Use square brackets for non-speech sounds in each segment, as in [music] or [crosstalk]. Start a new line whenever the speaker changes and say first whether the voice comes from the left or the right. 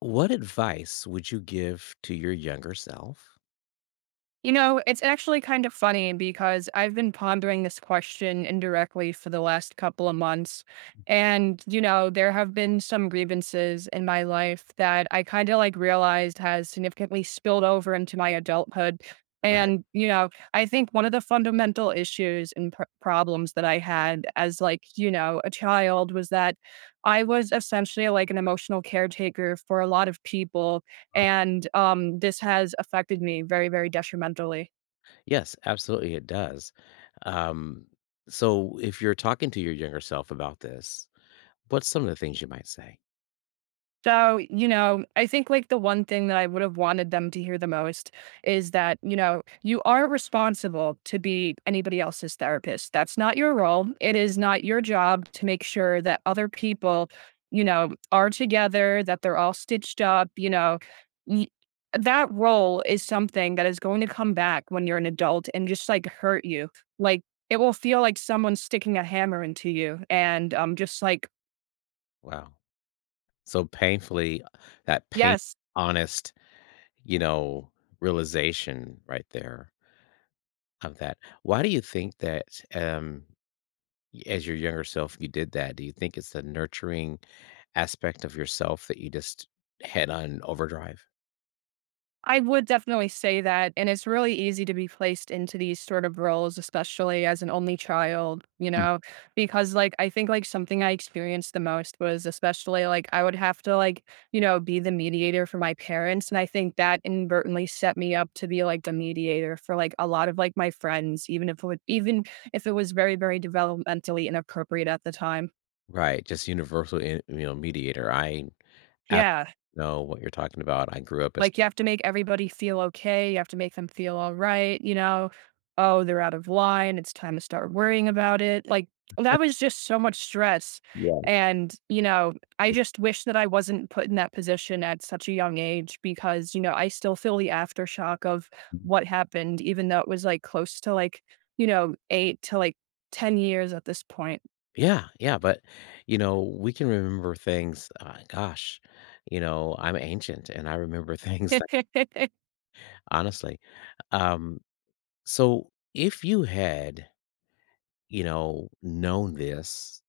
left: What advice would you give to your younger self?
right: You know, it's actually kind of funny because I've been pondering this question indirectly for the last couple of months. And there have been some grievances in my life that I kind of like realized has significantly spilled over into my adulthood.
left: Right.
right: And I think one of the fundamental issues and problems that I had as like, you know, a child was that I was essentially like an emotional caretaker for a lot of people and this has affected me very, very detrimentally.
left: Yes, absolutely, it does. Um, so, if you're talking to your younger self about this, what's some of the things you might say?
right: So, you know, I think like the one thing that I would have wanted them to hear the most is that, you know, you are responsible to be anybody else's therapist. That's not your role. It is not your job to make sure that other people, you know, are together, that they're all stitched up, Y- That role is something that is going to come back when you're an adult and just like hurt you. Like it will feel like someone's sticking a hammer into you and just like,
left: Wow, so painfully, that pain,
right: yes,
left: honest, you know, realization right there of that. Why do you think that, um, as your younger self, you did that? Do you think it's the nurturing aspect of yourself that you just head on overdrive?
right: I would definitely say that. And it's really easy to be placed into these sort of roles, especially as an only child, you know, because like I think like something I experienced the most was especially like I would have to like, you know, be the mediator for my parents. And I think that inadvertently set me up to be like the mediator for like a lot of like my friends, even if it would, even if it was very, very developmentally inappropriate at the time.
left: Right, just universal in, you know, mediator. I ab
right: Yeah.
left: know what you're talking about. I grew up as.
right: Like, you have to make everybody feel okay, you have to make them feel all right, you know? "Oh, they're out of line, it's time to start worrying about it." Like, that was just so much stress,
left: Yeah.
right: and, you know, I
left: [laughs] it
right: just wish that I wasn't put in that position at such a young age because, you know, I still feel the aftershock of what happened even though it was, like, close to, like, you know, 8 to, like, 10 years at this point.
left: Yeah, yeah, but, you know, we can remember things, gosh, you know, I'm ancient, and I remember [laughs] things that,
right: [laughs]
left: honestly. Um, so if you had, you know, known this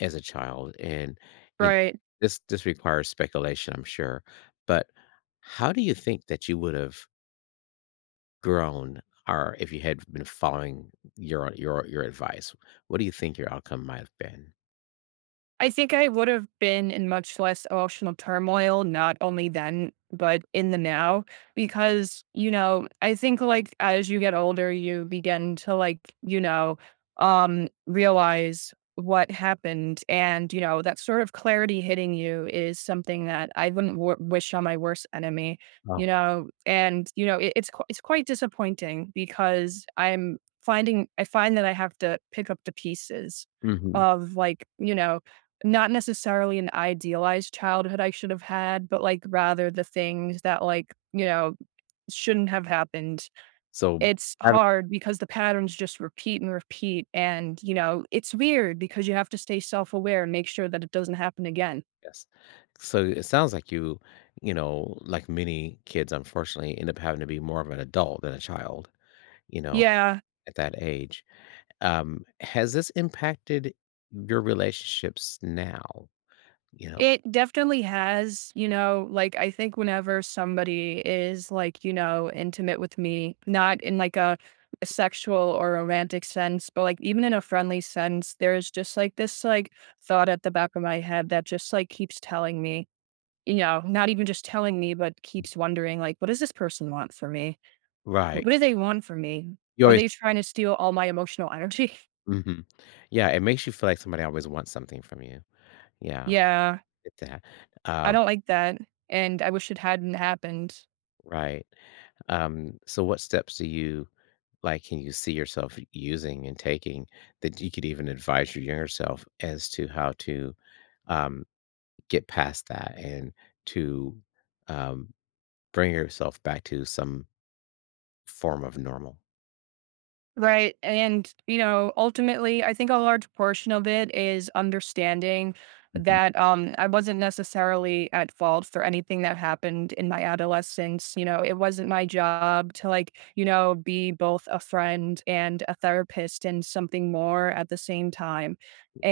left: as a child and, you know,
right: Right.
left: this requires speculation, I'm sure, but how do you think that you would've grown, or if you had been following your advice, what do you think your outcome might have been?
right: I think I would have been in much less emotional turmoil, not only then, but in the now, because, you know, I think like as you get older, you begin to like, you know, realize what happened. And, you know, that sort of clarity hitting you is something that I wouldn't wish on my worst enemy, you
left: Oh.
right: know, and, you know, it's quite disappointing because I find that I have to pick up the pieces
left: Mhm.
right: of like, you know, not necessarily an idealized childhood I should have had, but, like, rather the things that, like, you know, shouldn't have happened.
left: So,
right: It's
left: having,
right: hard because the patterns just repeat and repeat, and, you know, it's weird because you have to stay self-aware and make sure that it doesn't happen again.
left: yes. So, it sounds like you know, like many kids, unfortunately, end up having to be more of an adult than a child, you know,
right: Yeah,
left: at that age. Has this impacted your relationships now, you know?
right: it definitely has, you know, like, I think whenever somebody is, like, you know, intimate with me, not in, like, a sexual or romantic sense, but, like, even in a friendly sense, there's just, like, this, like, thought at the back of my head that just, like, keeps telling me, you know, not even just telling me, but keeps wondering, like, "What does this person want from me? What
left: Right.
right: do they want from me?
left: You
right: Are
left: always
right: they trying to steal all my emotional energy?" [laughs]
left: mhm. Yeah, it makes you feel like somebody always wants something from you. Yeah.
right: Yeah,
left: Get that.
right: I
left: Um,
right: don't like that, and I wish it hadn't happened.
left: right. So what steps do you, like, can you see yourself using and taking that you could even advise your younger self as to how to, um, get past that and to, um, bring yourself back to some form of normal?
right: Right. And, you know, ultimately, I think a large portion of it is understanding
left: Mhm.
right: that I wasn't necessarily at fault for anything that happened in my adolescence. You know, it wasn't my job to like, you know, be both a friend and a therapist and something more at the same time.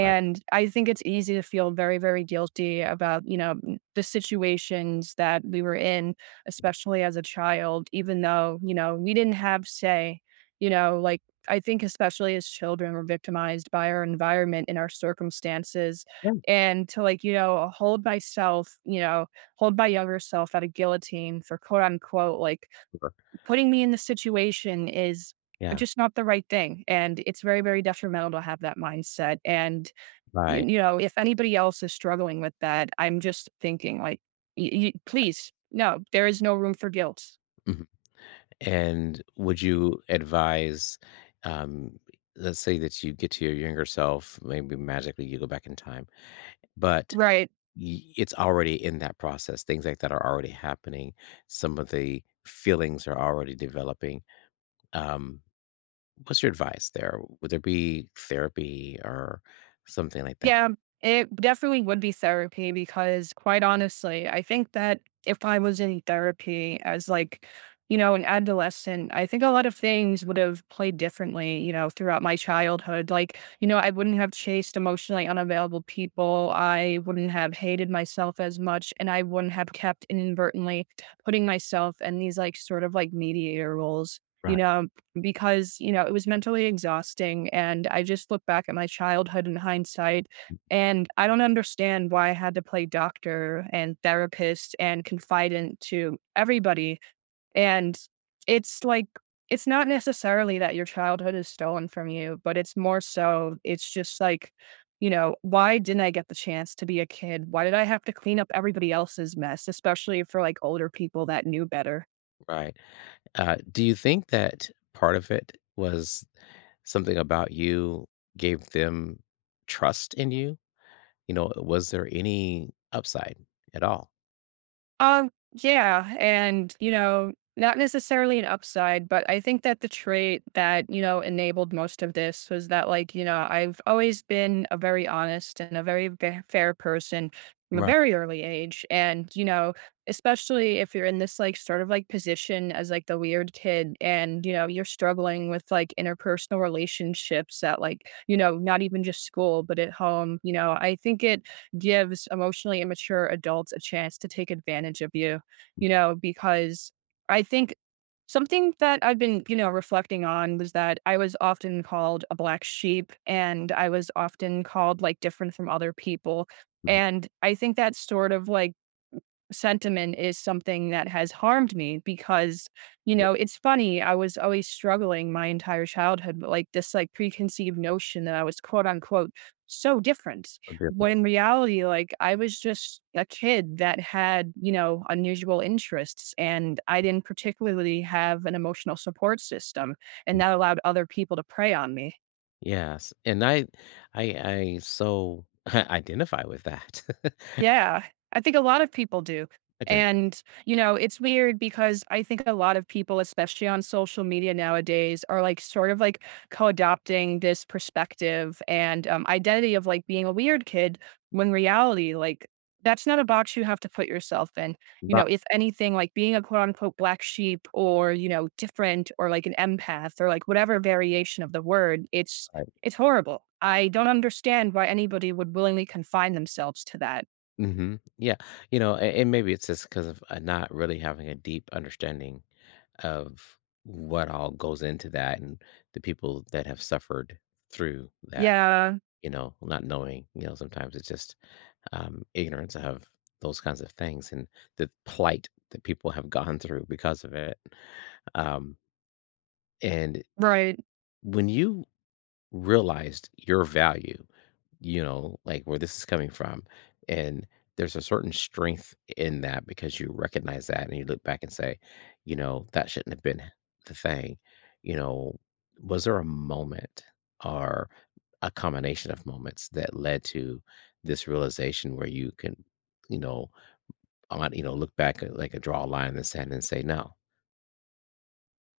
left: Right.
right: I think it's easy to feel very, very guilty about, you know, the situations that we were in, especially as a child, even though, you know, we didn't have say you know, like, I think especially as children, we're victimized by our environment and our circumstances.
left: Yeah.
right: And to, like, you know, hold myself, you know, hold my younger self at a guillotine for quote unquote, like,
left: Sure.
right: putting me in the situation is
left: Yeah.
right: just not the right thing. And it's very, very detrimental to have that mindset. And,
left: Right.
right: you know, if anybody else is struggling with that, I'm just thinking, like, please, no, there is no room for guilt.
left: Mhm. And would you advise, um, let's say that you get to your younger self, maybe magically you go back in time, but
right: Right.
left: it's already in that process. Things like that are already happening. Some of the feelings are already developing. Um, what's your advice there? Would there be therapy or something like that?
right: Yeah, it definitely would be therapy because quite honestly, I think that if I was in therapy as like, you know, an adolescent, I think a lot of things would have played differently, you know, throughout my childhood. Like, you know, I wouldn't have chased emotionally unavailable people. I wouldn't have hated myself as much. And I wouldn't have kept inadvertently putting myself in these like sort of like mediator roles, you
left: Right,
right: know, because you know it was mentally exhausting and I just look back at my childhood in hindsight and I don't understand why I had to play doctor and therapist and confidant to everybody. And it's like, it's not necessarily that your childhood is stolen from you, but it's more so, it's just like, you know, why didn't I get the chance to be a kid? Why did I have to clean up everybody else's mess, especially for like older people that knew better?
left: right. Do you think that part of it was something about you gave them trust in you? You know, was there any upside at all?
right: Yeah, and you know, not necessarily an upside, but I think that the trait that, you know, enabled most of this was that like, you know, I've always been a very honest and a very fair person from a
left: Right.
right: very early age. And, you know, especially if you're in this like sort of like position as like the weird kid and, you know, you're struggling with like interpersonal relationships at like, you know, not even just school, but at home, you know, I think it gives emotionally immature adults a chance to take advantage of you, you know, because I think something that I've been, you know, reflecting on was that I was often called a black sheep and I was often called like different from other people.
left: Mhm.
right: And I think that sort of like sentiment is something that has harmed me because you
left: Yeah,
right: know it's funny I was always struggling my entire childhood but like this like preconceived notion that I was quote unquote so different
left: a bit.
right: when in reality like I was just a kid that had you know unusual interests and I didn't particularly have an emotional support system and that allowed other people to prey on me.
left: Yes, and I I so [laughs] identify with that. [laughs]
right: Yeah, I think a lot of people do.
left: Imagine.
right: And, you know, it's weird because I think a lot of people, especially on social media nowadays, are like sort of like co adopting this perspective and identity of like being a weird kid when reality, like, that's not a box you have to put yourself in. You know, if anything, like being a quote unquote black sheep or, you know, different or like an empath or like whatever variation of the word,
left: Right.
right: it's horrible. I don't understand why anybody would willingly confine themselves to that.
left: Mhm. Yeah, you know, a and maybe it's just because of, not really having a deep understanding of what all goes into that and the people that have suffered through that,
right: Yeah,
left: you know, not knowing, you know, sometimes it's just, ignorance of those kinds of things and the plight that people have gone through because of it. Um, and
right: right.
left: when you realized your value, you know, like where this is coming from. And there's a certain strength in that because you recognize that and you look back and say, you know, that shouldn't have been the thing. You know, was there a moment or a combination of moments that led to this realization where you can, you know, on, you know, look back at, like, a draw a line in the sand and say no,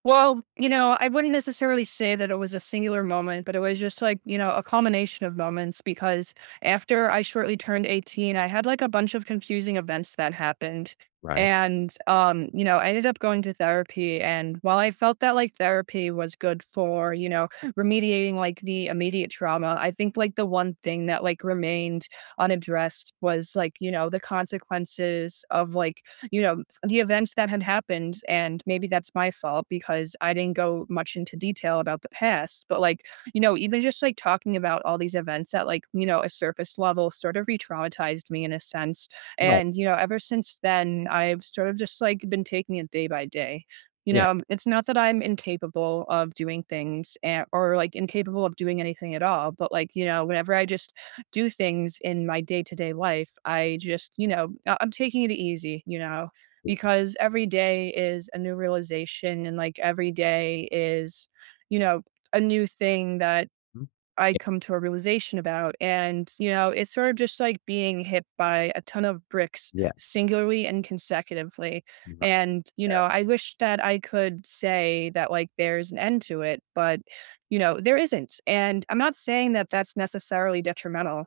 right: Well, you know, I wouldn't necessarily say that it was a singular moment, but it was just like, you know, a combination of moments because after I shortly turned 18, I had like a bunch of confusing events that happened.
left: right?
right: And you know, I ended up going to therapy and while I felt that like therapy was good for, you know, remediating like the immediate trauma, I think like the one thing that like remained unaddressed was like, you know, the consequences of like you know the events that had happened and maybe that's my fault because I didn't go much into detail about the past, but, like, you know, even just, like, talking about all these events that, like, you know, a surface level sort of re-traumatized me in a sense,
left: Right.
right: and, you know, ever since then, I've sort of just, like, been taking it day by day. You
left: Yeah.
right: know, it's not that I'm incapable of doing things and or, like, incapable of doing anything at all, but, like, you know, whenever I just do things in my day-to-day life, I just, you know, I'm taking it easy, you know? Because every day is a new realization and like every day is, you know, a new thing that
left: Mhm.
right: I
left: Yeah,
right: come to a realization about. And, you know, it's sort of just like being hit by a ton of bricks
left: yeah.
right: singularly and consecutively. And, you know, I wish that I could say that like there's an end to it, but, you know, there isn't. And I'm not saying that that's necessarily detrimental.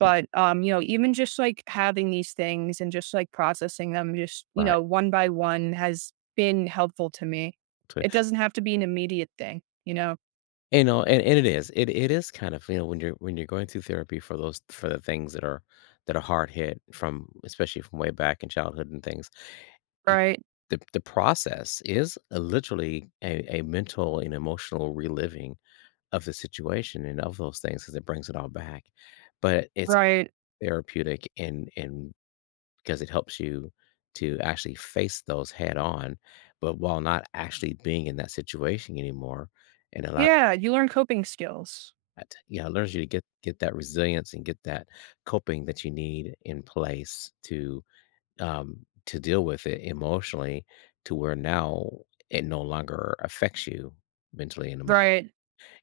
left: Mhm.
right: you know, even just, like, having these things and just, like, processing them just, you
left: Right.
right: know, one by one has been helpful to me. It doesn't have to be an immediate thing, you know?
left: You know, and it is. It is kind of, you know, when you're going through therapy for those, for the things that are hard hit from, especially from way back in childhood and things. it-
right: Right,
left: The process is a literally a mental and emotional reliving of the situation and of those things because it brings it all back. But it's
right: right.
left: therapeutic, and because it helps you to actually face those head on, but while not actually being in that situation anymore, and allow
right: Yeah, you learn coping skills.
left: that, you know, it learns you to get that resilience and get that coping that you need in place to, um, to deal with it emotionally, to where now it no longer affects you mentally and emotionally.
right: Right.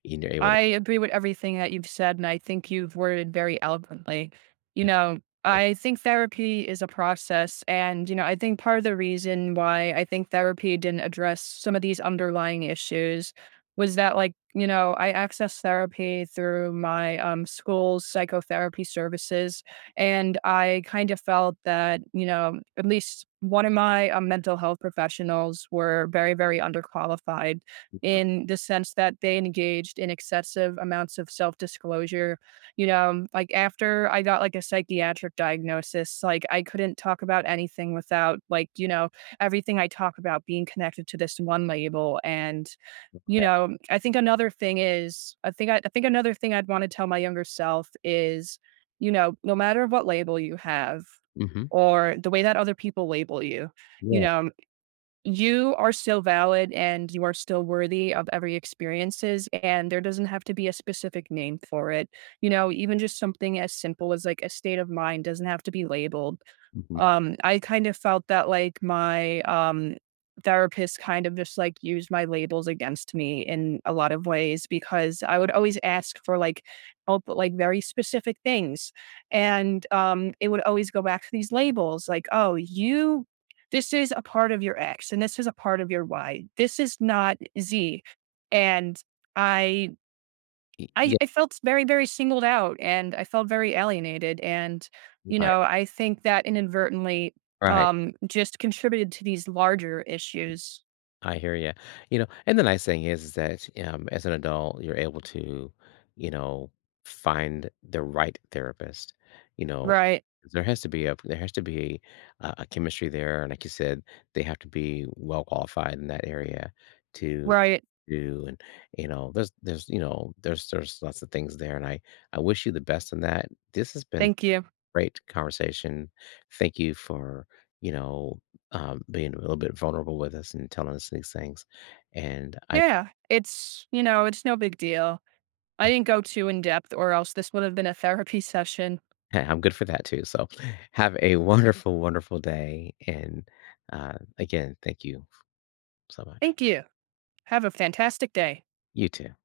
left: And you're able to.
right: I agree with everything that you've said, and I think you've worded very eloquently. You
left: Yeah,
right: know,
left: like,
right: I think therapy is a process. And, you know, I think part of the reason why I think therapy didn't address some of these underlying issues was that, like, you know, I accessed therapy through my school's psychotherapy services. And I kind of felt that, you know, at least one of my mental health professionals were very, very underqualified in the sense that they engaged in excessive amounts of self-disclosure. You know, like, after I got, like, a psychiatric diagnosis, like, I couldn't talk about anything without, like, you know, everything I talk about being connected to this one label, and, you know, I think another thing is I think another thing I'd wanna tell my younger self is, you know, no matter what label you have
left: hmm
right: or the way that other people label you, you
left: yeah,
right: know you are still valid and you are still worthy of every experiences and there doesn't have to be a specific name for it you know even just something as simple as like a state of mind doesn't have to be labeled.
left: hmm
right: I kind of felt that, like, my, therapist kind of just, like, used my labels against me in a lot of ways because I would always ask for, like, help with, like, very specific things, and, it would always go back to these labels, like, "Oh, you this is a part of your X, and this is a part of your Y. This is not Z." And I I
left: yeah,
right: I felt very, very singled out, and I felt very alienated, and, you
left: right,
right: know, I think that inadvertently,
left: right.
right: just contributed to these larger issues.
left: I hear you. You know, and the nice thing is that as an adult, you're able to, you know, find the right therapist. You know,
right: Right,
left: there has to be a chemistry there, and like you said, they have to be well qualified in that area to
right: right,
left: do. And you know, there's you know there's lots of things there, and I wish you the best in that. This has been
right: thank you.
left: great conversation. Thank you for, you know, being a little bit vulnerable with us and telling us these things. And I,
right: Yeah, it's you know, it's no big deal. I didn't go too in depth or else this would have been a therapy session.
left: [laughs] I'm good for that too. So have a wonderful, wonderful day. And again, thank you so much.
right: Thank you. Have a fantastic day.
left: You too.